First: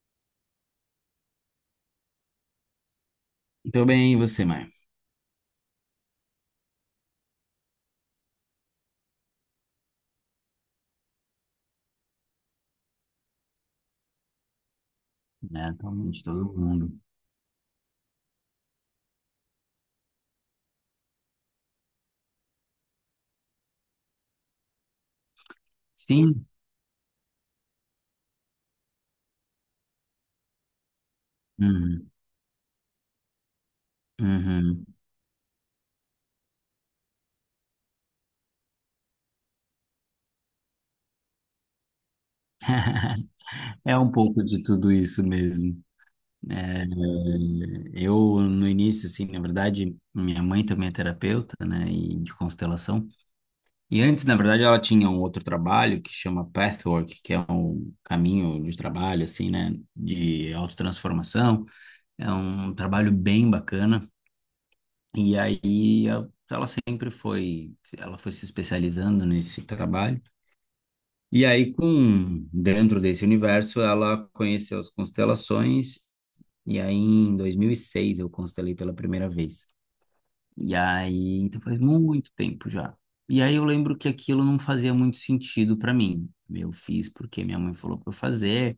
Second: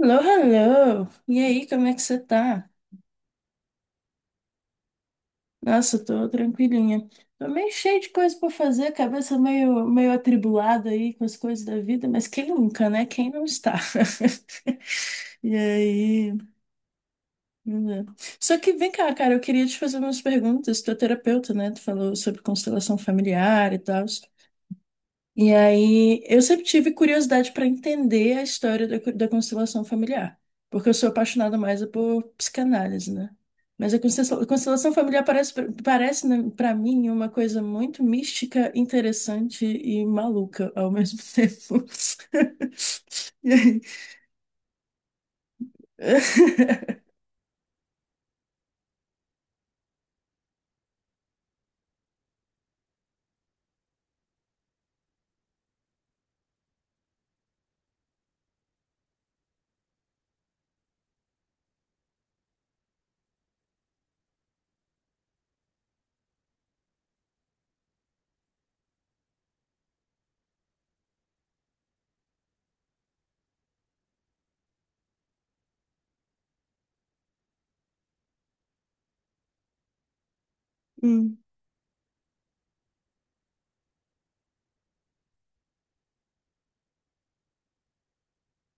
Alô, alô! E aí, como é que você tá? Tô bem, e você, mãe. Nossa, eu tô tranquilinha. Tô meio cheio de coisa pra fazer, cabeça meio atribulada aí com as coisas da vida, mas quem nunca, né? Quem não está? E É, atualmente, aí. todo mundo. Né? Só que vem cá, cara, eu queria te fazer umas perguntas. Tu é terapeuta, né? Tu falou sobre constelação familiar e tal. E aí, eu Sim? sempre tive curiosidade para entender a história da constelação familiar, porque eu sou apaixonada mais Uhum, por psicanálise, né? Mas a constelação, a uhum. constelação familiar parece para mim uma coisa muito mística, interessante e maluca ao mesmo tempo. E aí- É um pouco de tudo isso mesmo. É, eu, no início, assim, na verdade, minha mãe também é terapeuta, né, e de constelação. E antes, na verdade, ela tinha um outro trabalho que chama Pathwork, que é um caminho de trabalho, assim, né, de autotransformação. É um trabalho bem bacana. E aí ela foi se especializando nesse trabalho. E aí com dentro desse universo ela conheceu as constelações e aí em 2006 eu constelei pela primeira vez. E aí, Hum. então faz muito tempo já. E aí eu lembro que aquilo não fazia muito sentido para mim. Eu fiz porque minha mãe falou para eu fazer,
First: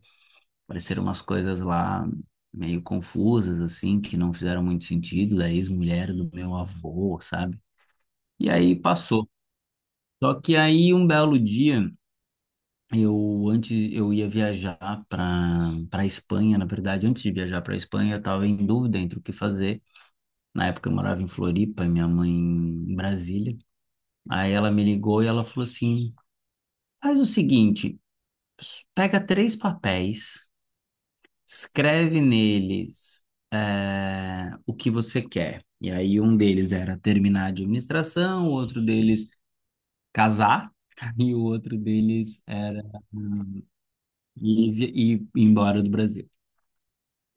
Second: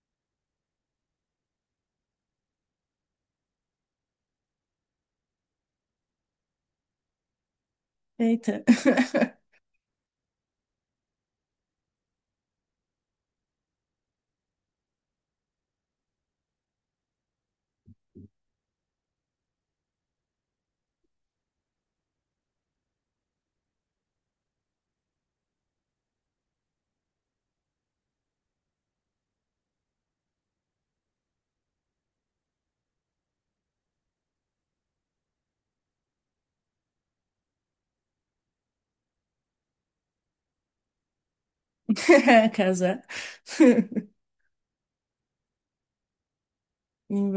pareceram umas coisas lá meio confusas assim, que não fizeram muito sentido, da ex-mulher do meu avô, sabe? E Eita. aí passou. Só que aí um belo dia, eu antes eu ia viajar para Espanha, na verdade, antes de viajar para Espanha, eu estava em dúvida entre o que fazer. Na época eu morava em Floripa e minha mãe em Brasília. Aí ela me ligou e ela falou assim: "Faz o seguinte, pega três papéis, escreve neles o que você quer". E aí um deles era terminar de administração, o outro deles casar e o outro deles Casar. Ir e ir embora do Brasil.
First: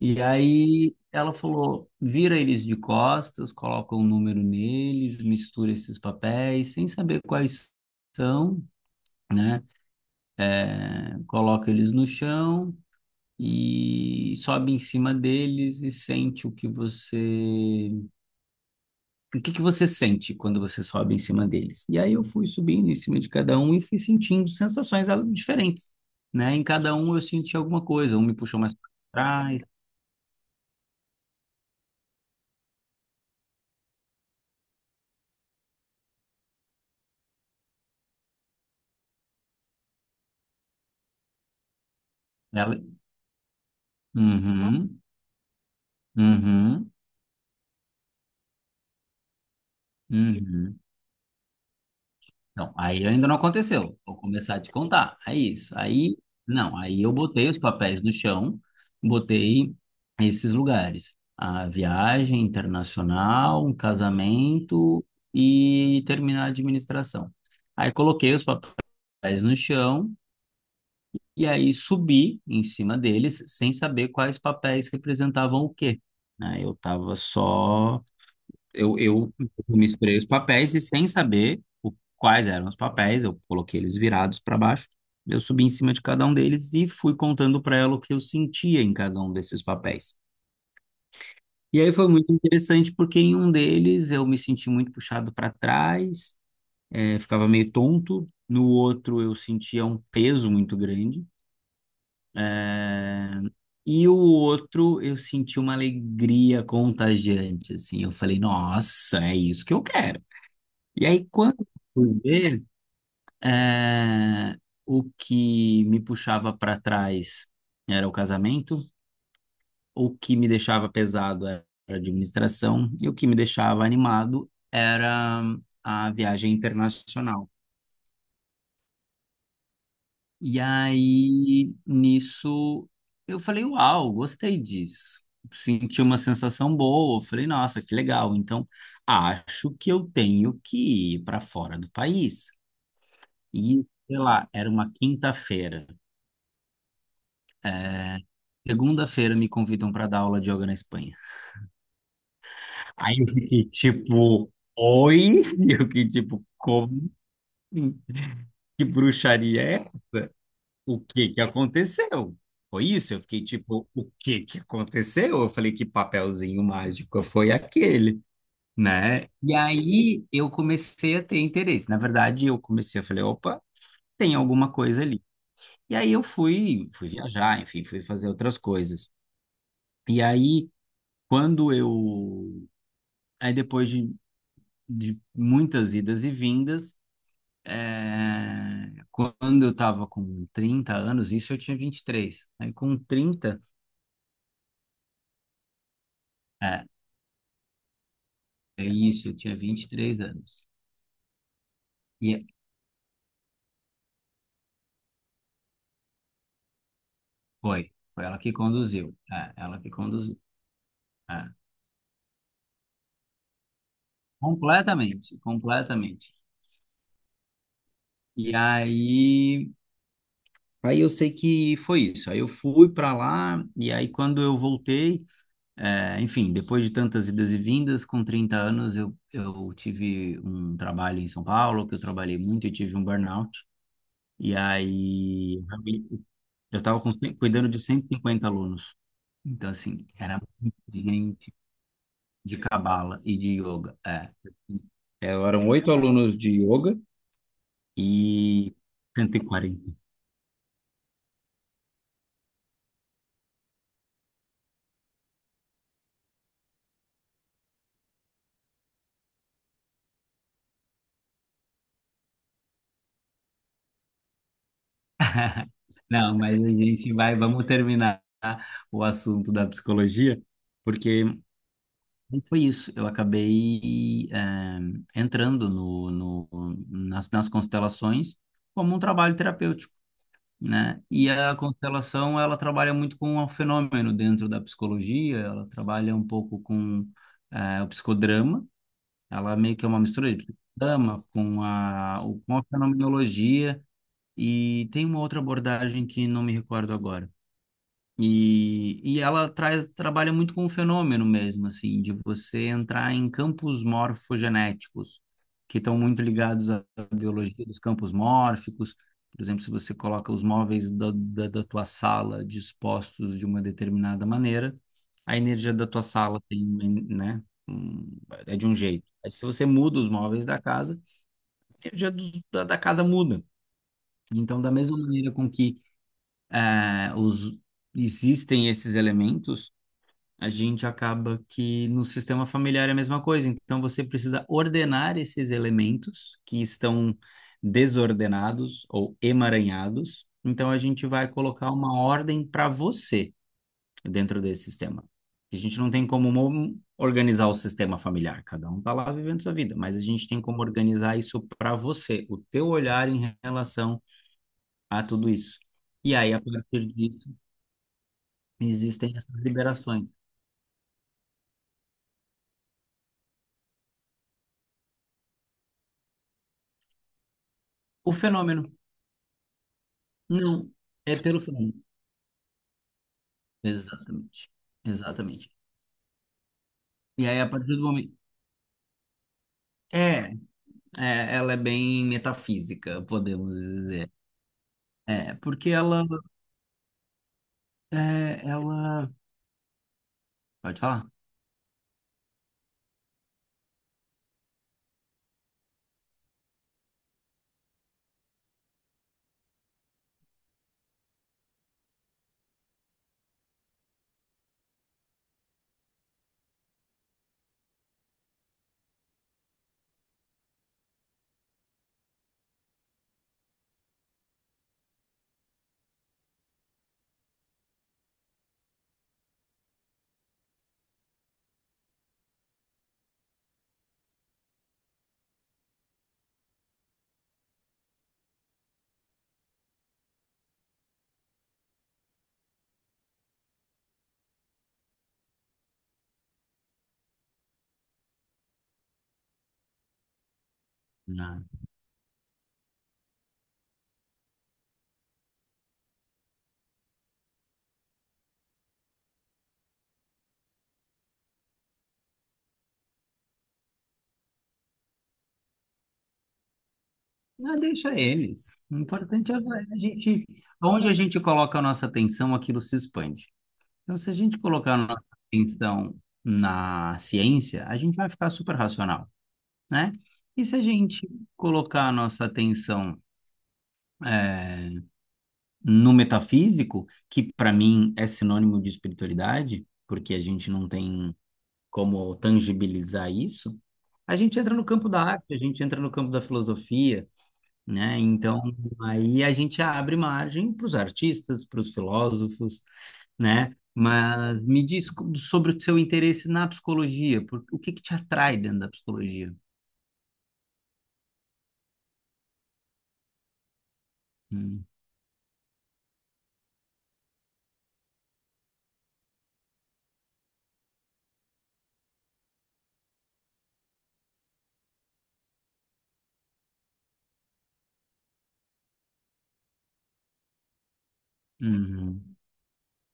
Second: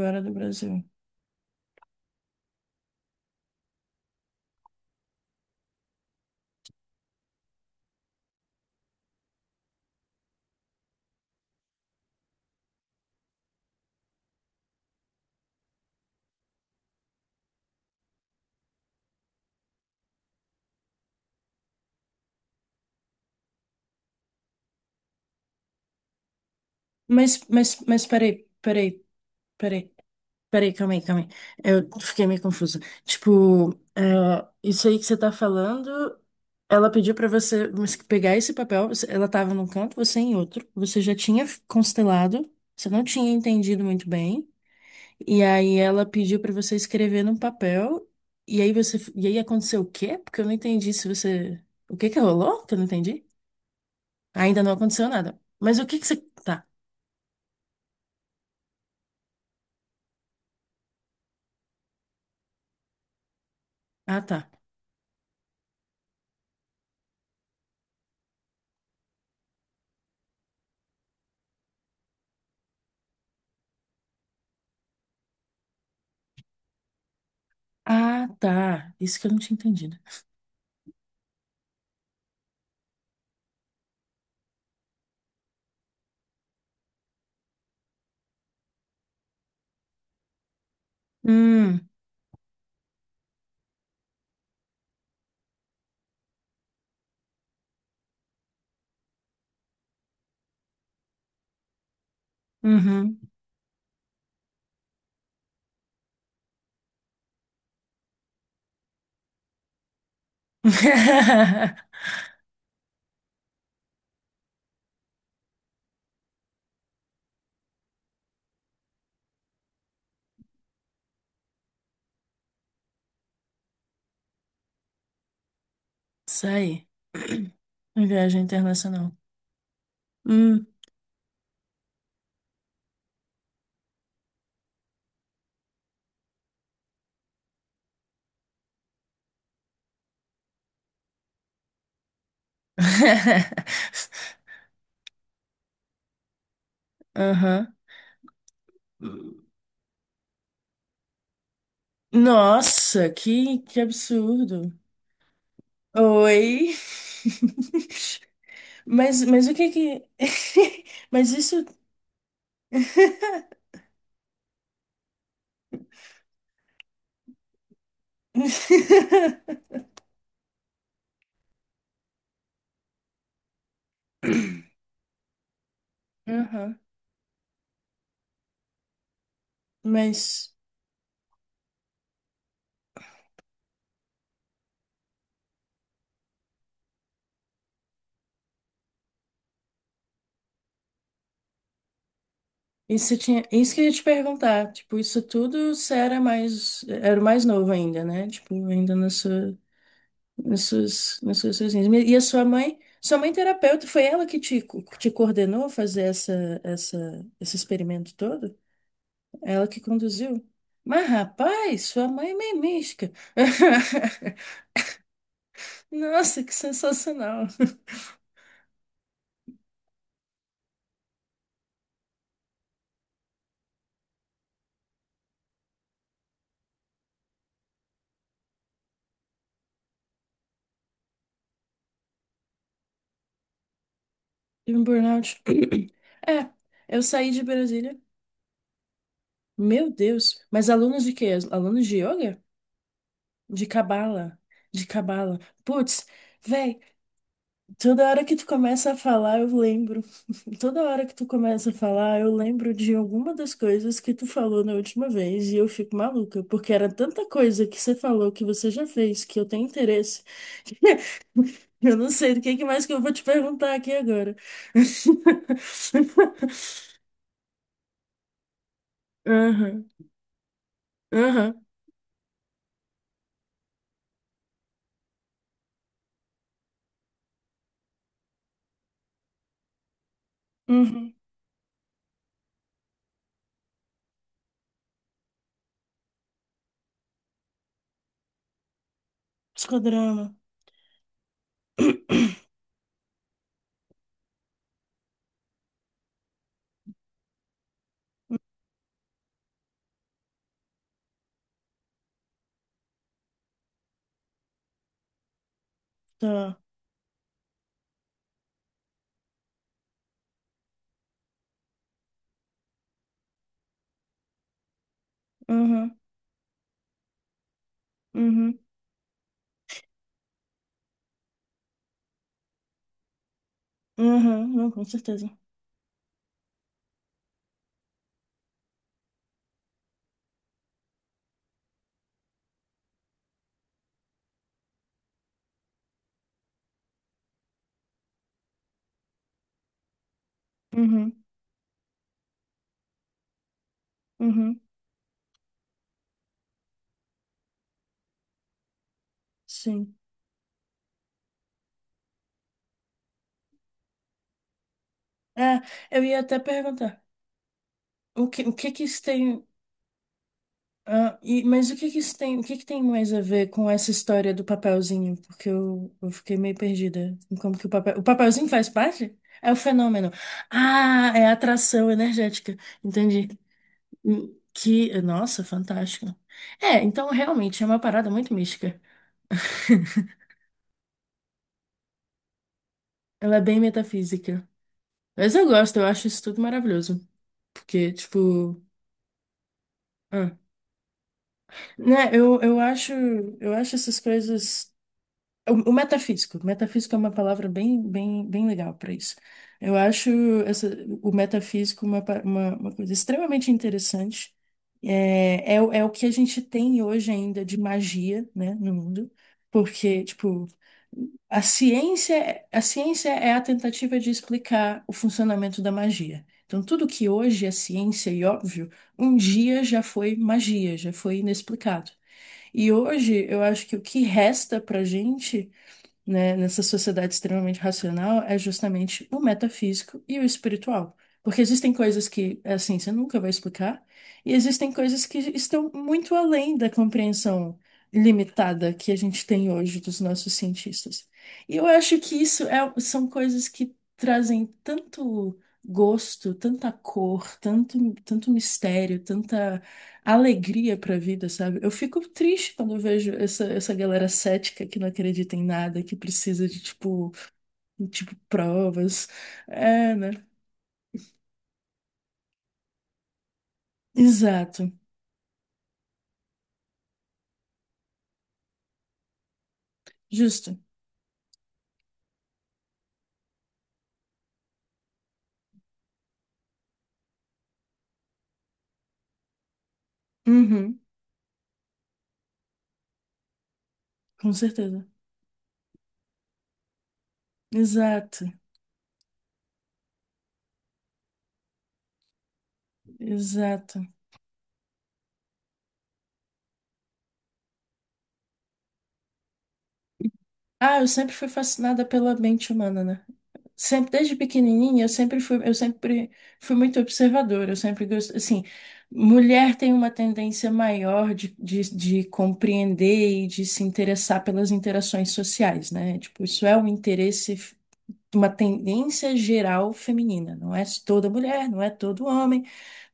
E do Brasil. aí ela falou: vira eles de costas, coloca um número neles, mistura esses papéis, sem saber quais são, né? É, coloca eles no chão e sobe em cima deles e sente o que você. O que que você sente quando você sobe em cima deles? E aí eu fui subindo em cima de cada um e fui sentindo sensações diferentes, né? Em cada um eu Mas, senti alguma mas, mas coisa, um me peraí, puxou mais para peraí, trás. peraí. Peraí, calma aí, calma aí. Eu fiquei meio confusa. Tipo, é, isso aí que você tá falando, ela pediu pra você mas que pegar esse papel, ela tava num canto, você em outro, você já tinha constelado, você não tinha entendido muito bem, Uhum, e aí ela pediu pra você uhum, escrever num papel, e aí você, e aí aconteceu o quê? Porque eu não uhum. entendi se você, o que que rolou? Então, Que eu não aí entendi. ainda não aconteceu. Vou começar a Ainda te não aconteceu contar. É nada. isso. Mas o que que Aí, você, tá. não, aí eu botei os papéis no chão, botei esses lugares. A viagem internacional, um Ah, tá. casamento e terminar a administração. Aí coloquei os papéis no chão e aí subi em cima deles sem saber quais papéis representavam o quê. Né? Eu tava só. Ah, tá. Eu, Isso que eu eu não tinha entendido. misturei os papéis e sem saber quais eram os papéis, eu coloquei eles virados para baixo. Eu subi em cima de cada um deles e fui contando para ela o que eu sentia em cada um desses papéis. E Hum, aí foi muito interessante porque em um deles eu me senti muito puxado para trás, ficava meio tonto. No outro eu sentia um peso muito grande. uhum. eh, E o outro eu senti uma alegria contagiante, assim. Eu falei, nossa, é isso que eu quero. E aí, quando eu fui ver, eh, o que me puxava para trás era o casamento, o que me deixava pesado era a administração, e o que me deixava animado era a Isso viagem aí. internacional. Viagem internacional. E Hum. aí, nisso, eu falei, uau, gostei disso. Senti uma sensação boa, eu falei, nossa, que legal. Então, acho que eu tenho que ir para fora do país. E, sei lá, era uma quinta-feira. Aham. Segunda-feira me convidam para dar aula de yoga na Espanha. Nossa, Aí eu que, fiquei que tipo, absurdo. oi? Eu fiquei tipo, Oi. como assim? Que Mas o bruxaria que é que. essa? O que Mas que isso. aconteceu? Foi isso? Eu fiquei tipo, o que que aconteceu? Eu falei, que papelzinho mágico foi aquele, né? E aí eu comecei a ter interesse. Na verdade, eu falei, opa, tem alguma coisa ali. E aí eu Aham. fui, viajar, enfim, fui fazer outras coisas. E Mas aí quando eu. Aí depois de, muitas idas e vindas, quando eu estava com 30 anos, isso eu tinha 23. Aí com isso tinha. 30, Isso que eu ia te perguntar. Tipo, isso tudo você era mais. é, Era o mais novo ainda, né? Tipo, é ainda na isso, eu tinha sua. 23 nas anos. suas, nas suas sessões. E a sua E mãe, sua mãe terapeuta, foi ela que te coordenou a fazer esse experimento foi ela que todo? conduziu. É, Ela que ela que conduziu. conduziu? Mas, É, rapaz, sua mãe é meio mística. completamente, completamente. Nossa, que sensacional. E aí, eu sei que foi isso. Aí eu fui para lá, e aí quando eu voltei. É, enfim, depois de tantas idas e vindas, com 30 anos eu tive um trabalho em São Paulo, que eu trabalhei muito e tive um burnout. E Tive um burnout. aí, É, eu estava eu saí de cuidando de Brasília. 150 alunos. Então, Meu assim, era Deus. Mas muita alunos de quê? gente Alunos de yoga? de cabala e de De yoga. É. cabala. De É, cabala. eram oito Putz, alunos de velho. yoga Toda hora que tu e começa a cento falar, e eu quarenta lembro. Toda hora que tu começa a falar, eu lembro de alguma das coisas que tu falou na última vez e eu fico maluca, porque era tanta coisa que você falou que você já fez que eu tenho interesse. Eu não sei do que mais que eu vou te perguntar aqui agora. Não, mas a gente vai, vamos terminar o assunto da Aham, psicologia, porque aham, foi isso, eu acabei entrando nas constelações como um trabalho terapêutico, né? uhum. E a constelação, ela trabalha muito com o fenômeno dentro da psicologia, ela trabalha um pouco com o psicodrama, ela meio que é uma mistura Psicodrama. de psicodrama com com a fenomenologia e tem uma outra abordagem que não me recordo agora. E, ela trabalha muito com o fenômeno mesmo, assim, de você entrar em campos morfogenéticos, que estão muito Tá. ligados à biologia dos campos mórficos. Por exemplo, se você coloca os móveis da tua sala dispostos de uma determinada maneira, a energia da Uhum, tua sala tem, né, é uhum, de um jeito. Aí, se você muda os móveis da casa, a energia da casa muda. uhum. Então, Não, da com mesma certeza. maneira com que eh, os, existem esses elementos, a gente acaba que no sistema familiar é a mesma coisa. Então você precisa ordenar esses elementos que estão desordenados ou emaranhados. Então a gente Uhum, vai colocar uma ordem para você dentro uhum. desse sistema. A gente não tem como organizar o sistema familiar, cada um está lá vivendo sua vida, Sim. mas a gente tem como organizar isso para você, o teu olhar em relação a tudo É, isso. eu E ia aí, até a partir perguntar. disso, O que que isso existem essas tem. liberações. Ah, mas o que que isso tem, o que que tem mais a ver com essa história do papelzinho? Porque eu fiquei meio perdida em como que o papel, o O papelzinho fenômeno. faz parte? É o fenômeno. Não, Ah, é é a pelo frango. atração energética. Entendi. Hum. Exatamente. Que, nossa, Exatamente. fantástico! É, então E aí, a realmente é partir uma do parada momento. muito mística. É, ela é bem metafísica, Ela é podemos bem dizer. metafísica. É, Mas eu porque gosto, eu ela. acho isso tudo maravilhoso. Porque, É, tipo. ela. Ah. Pode falar? Né, eu acho essas coisas. O metafísico. Metafísico é uma palavra bem, bem, bem legal para isso. Eu acho essa- o metafísico uma coisa extremamente interessante. É o que a gente tem hoje ainda de magia, né, no mundo. Porque, tipo, a ciência é a tentativa de explicar o funcionamento da magia. Então, tudo que hoje é ciência e óbvio, um dia já foi magia, já foi inexplicado. E hoje, eu acho que o que resta pra gente, né, nessa sociedade extremamente racional é justamente o metafísico e o espiritual. Porque existem coisas que a ciência nunca vai explicar, e existem coisas que estão muito além da compreensão limitada que a gente tem hoje dos nossos cientistas. Não. E eu acho que isso são coisas que trazem tanto gosto, tanta cor, tanto, tanto mistério, alegria para a vida, sabe? Eu fico triste quando eu vejo essa, essa galera cética que não acredita em nada, que precisa de tipo, Não, deixa tipo eles. O provas. importante é a É, né? gente. Onde a gente coloca a nossa atenção, aquilo se expande. Então, se a gente Exato. colocar a nossa atenção na ciência, a gente vai ficar super racional, né? E se Justo. a gente colocar a nossa atenção. é, no metafísico, que para mim é sinônimo de espiritualidade, porque a gente não Uhum. tem como tangibilizar isso, a Com gente entra no certeza. campo da arte, a gente entra no campo da filosofia, né? Exato. Então, aí a gente abre margem para os artistas, para os filósofos, né? Exato. Mas me diz sobre o seu interesse na psicologia, o que que te atrai dentro da psicologia? Ah, eu sempre fui fascinada pela mente humana, né? Sempre, desde Hum, pequenininha, eu sempre fui muito observadora, eu sempre gosto, assim, mulher tem uma tendência maior de compreender e de se interessar pelas interações sociais, né? Tipo, isso é um interesse, uma tendência geral feminina, não é toda mulher, não é todo uhum, homem,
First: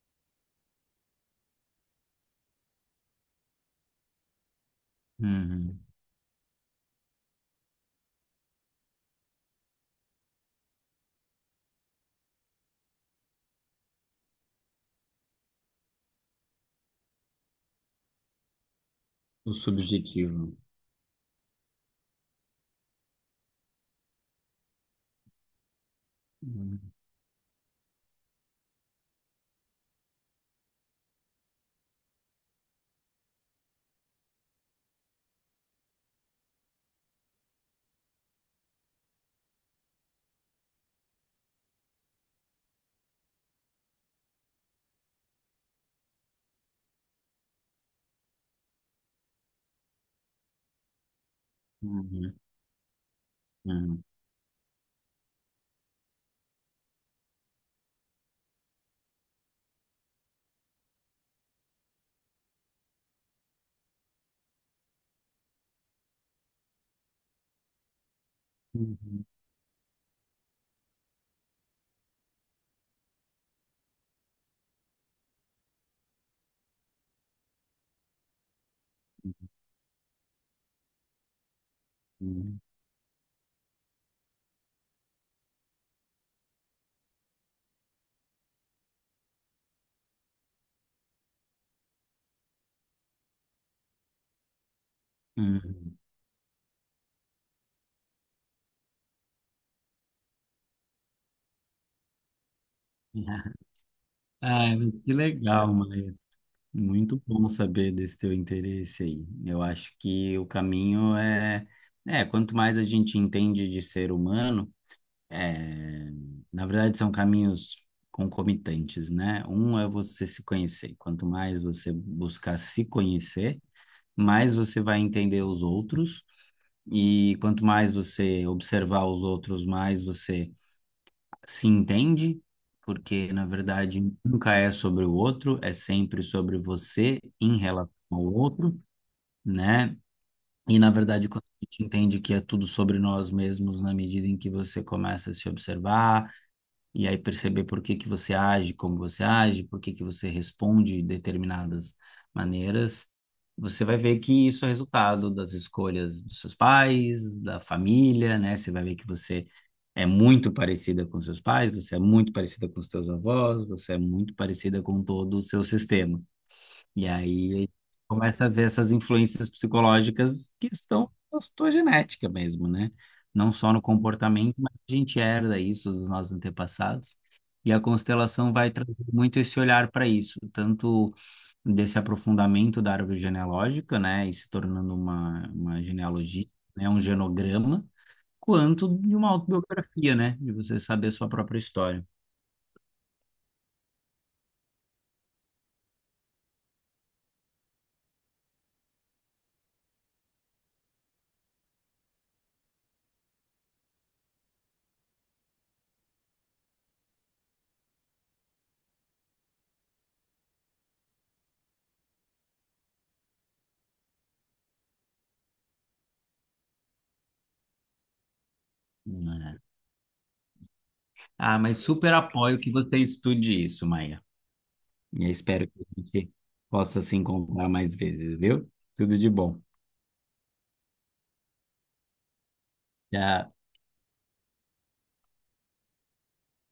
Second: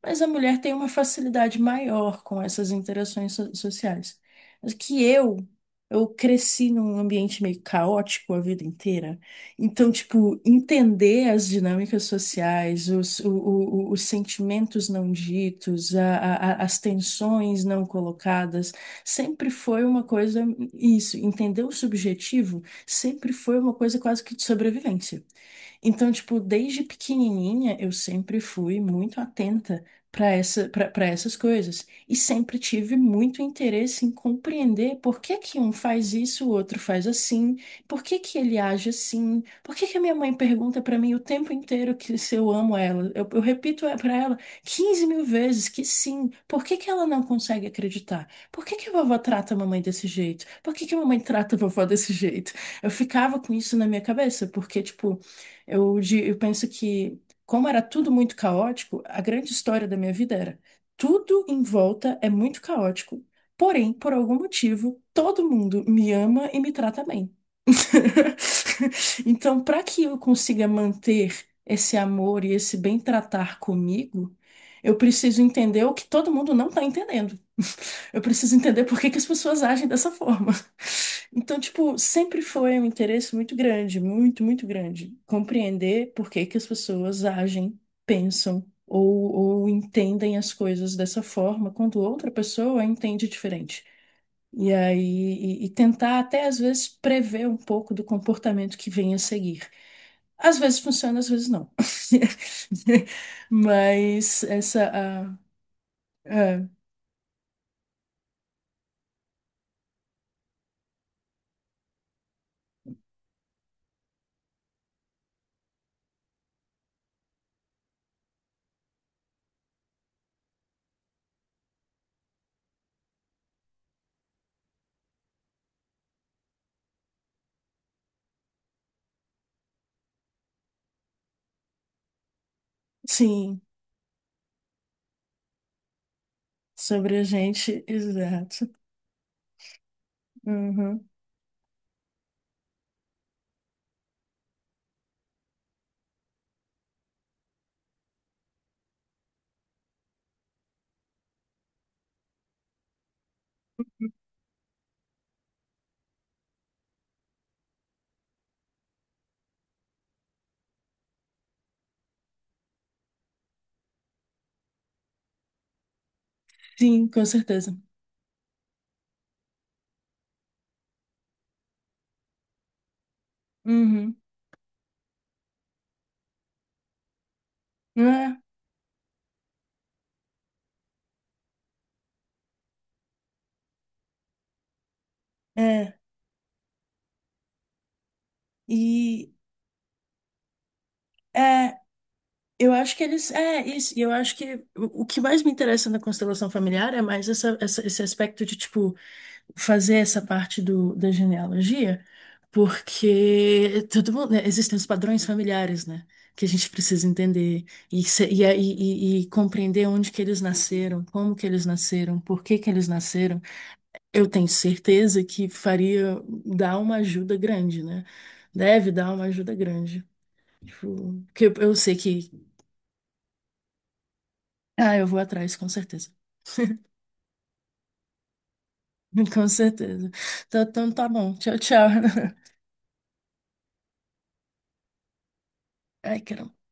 mas a mulher tem uma facilidade maior com essas interações sociais. Mas que uhum. eu cresci num ambiente meio caótico a vida inteira. Então, tipo, entender as dinâmicas sociais, os, o- os sentimentos não ditos, as tensões não colocadas, sempre O foi uma coisa, subjetivo. isso, entender o subjetivo sempre foi uma coisa quase que de sobrevivência. Então, tipo, Uhum, desde pequenininha eu sempre fui muito atenta para essa, para essas coisas e sempre tive muito interesse em compreender por que que um faz isso, o outro faz assim, por que que ele age assim, por que que a minha mãe pergunta para mim o tempo inteiro que se eu amo ela. Eu repito para ela 15 mil vezes que sim, por que que ela não consegue acreditar? Por que que a vovó trata a mamãe desse jeito? Por que que a mamãe trata a vovó desse uhum, jeito? Eu ficava com isso na minha cabeça, porque, tipo, eu penso que, como era tudo muito caótico, a grande história da minha vida era tudo em volta é muito caótico, porém, por algum motivo, todo mundo me ama e me trata bem. uhum. Então, para que eu consiga manter esse amor e esse bem tratar comigo, eu preciso entender o que todo mundo não está entendendo. Eu preciso entender por que que as pessoas agem dessa forma. Então, tipo, sempre Hum, foi um interesse muito grande, muito, muito grande, compreender por que que as pessoas agem, pensam ou entendem as coisas dessa forma quando outra pessoa entende diferente. E aí, e hum. tentar até às vezes prever um pouco do comportamento que vem a seguir. Às vezes funciona, às vezes não. Mas Ah, mas que legal, Maia. ah, Muito bom saber desse teu interesse aí. Eu acho que o caminho é, quanto mais a gente entende de ser humano, é, na verdade são caminhos concomitantes, né? Um é você se conhecer. Quanto mais você buscar se conhecer, mais você vai entender os outros. E quanto mais você observar os outros, mais você se entende, porque na sim, verdade nunca é sobre o outro, é sempre sobre sobre você a em gente, relação ao exato. outro, né? E na Uhum. verdade, quando a gente entende que é tudo sobre nós mesmos, na medida em que você começa a se observar, e aí perceber por que que você age, como você age, por que que você responde de determinadas maneiras, você vai ver que isso é resultado das escolhas dos seus pais, da família, né? Você vai ver que você é muito parecida com seus pais, você é muito parecida com os seus avós, você é muito parecida com todo o seu sistema. E Sim, com aí certeza. começa a ver essas influências psicológicas que estão na sua genética mesmo, né? Não só no Uhum. comportamento, mas a gente herda isso dos nossos antepassados. E a constelação vai trazer muito esse olhar para isso, tanto desse aprofundamento da árvore genealógica, né, e se tornando uma, É, é. genealogia, né, um genograma, quanto de E uma autobiografia, né, de você saber a sua própria é, história. eu acho que eles. É, isso. E eu acho que o que mais me interessa na constelação familiar é mais esse aspecto de, tipo, fazer essa parte da genealogia, porque todo mundo, né, existem os padrões familiares, né? Que a gente precisa entender e compreender onde que eles nasceram, como que eles nasceram, por que que eles nasceram. Eu tenho certeza que faria dar uma ajuda grande, né? Deve dar uma ajuda Né? grande. Tipo, que eu, Ah, eu mas sei super que. apoio que você estude isso, Maia. Ah, eu vou E eu atrás, espero com que a certeza. gente possa se encontrar mais vezes, viu? Tudo de Com bom. certeza. Então, então tá bom. Tchau, tchau. Tchau. Ai, caramba.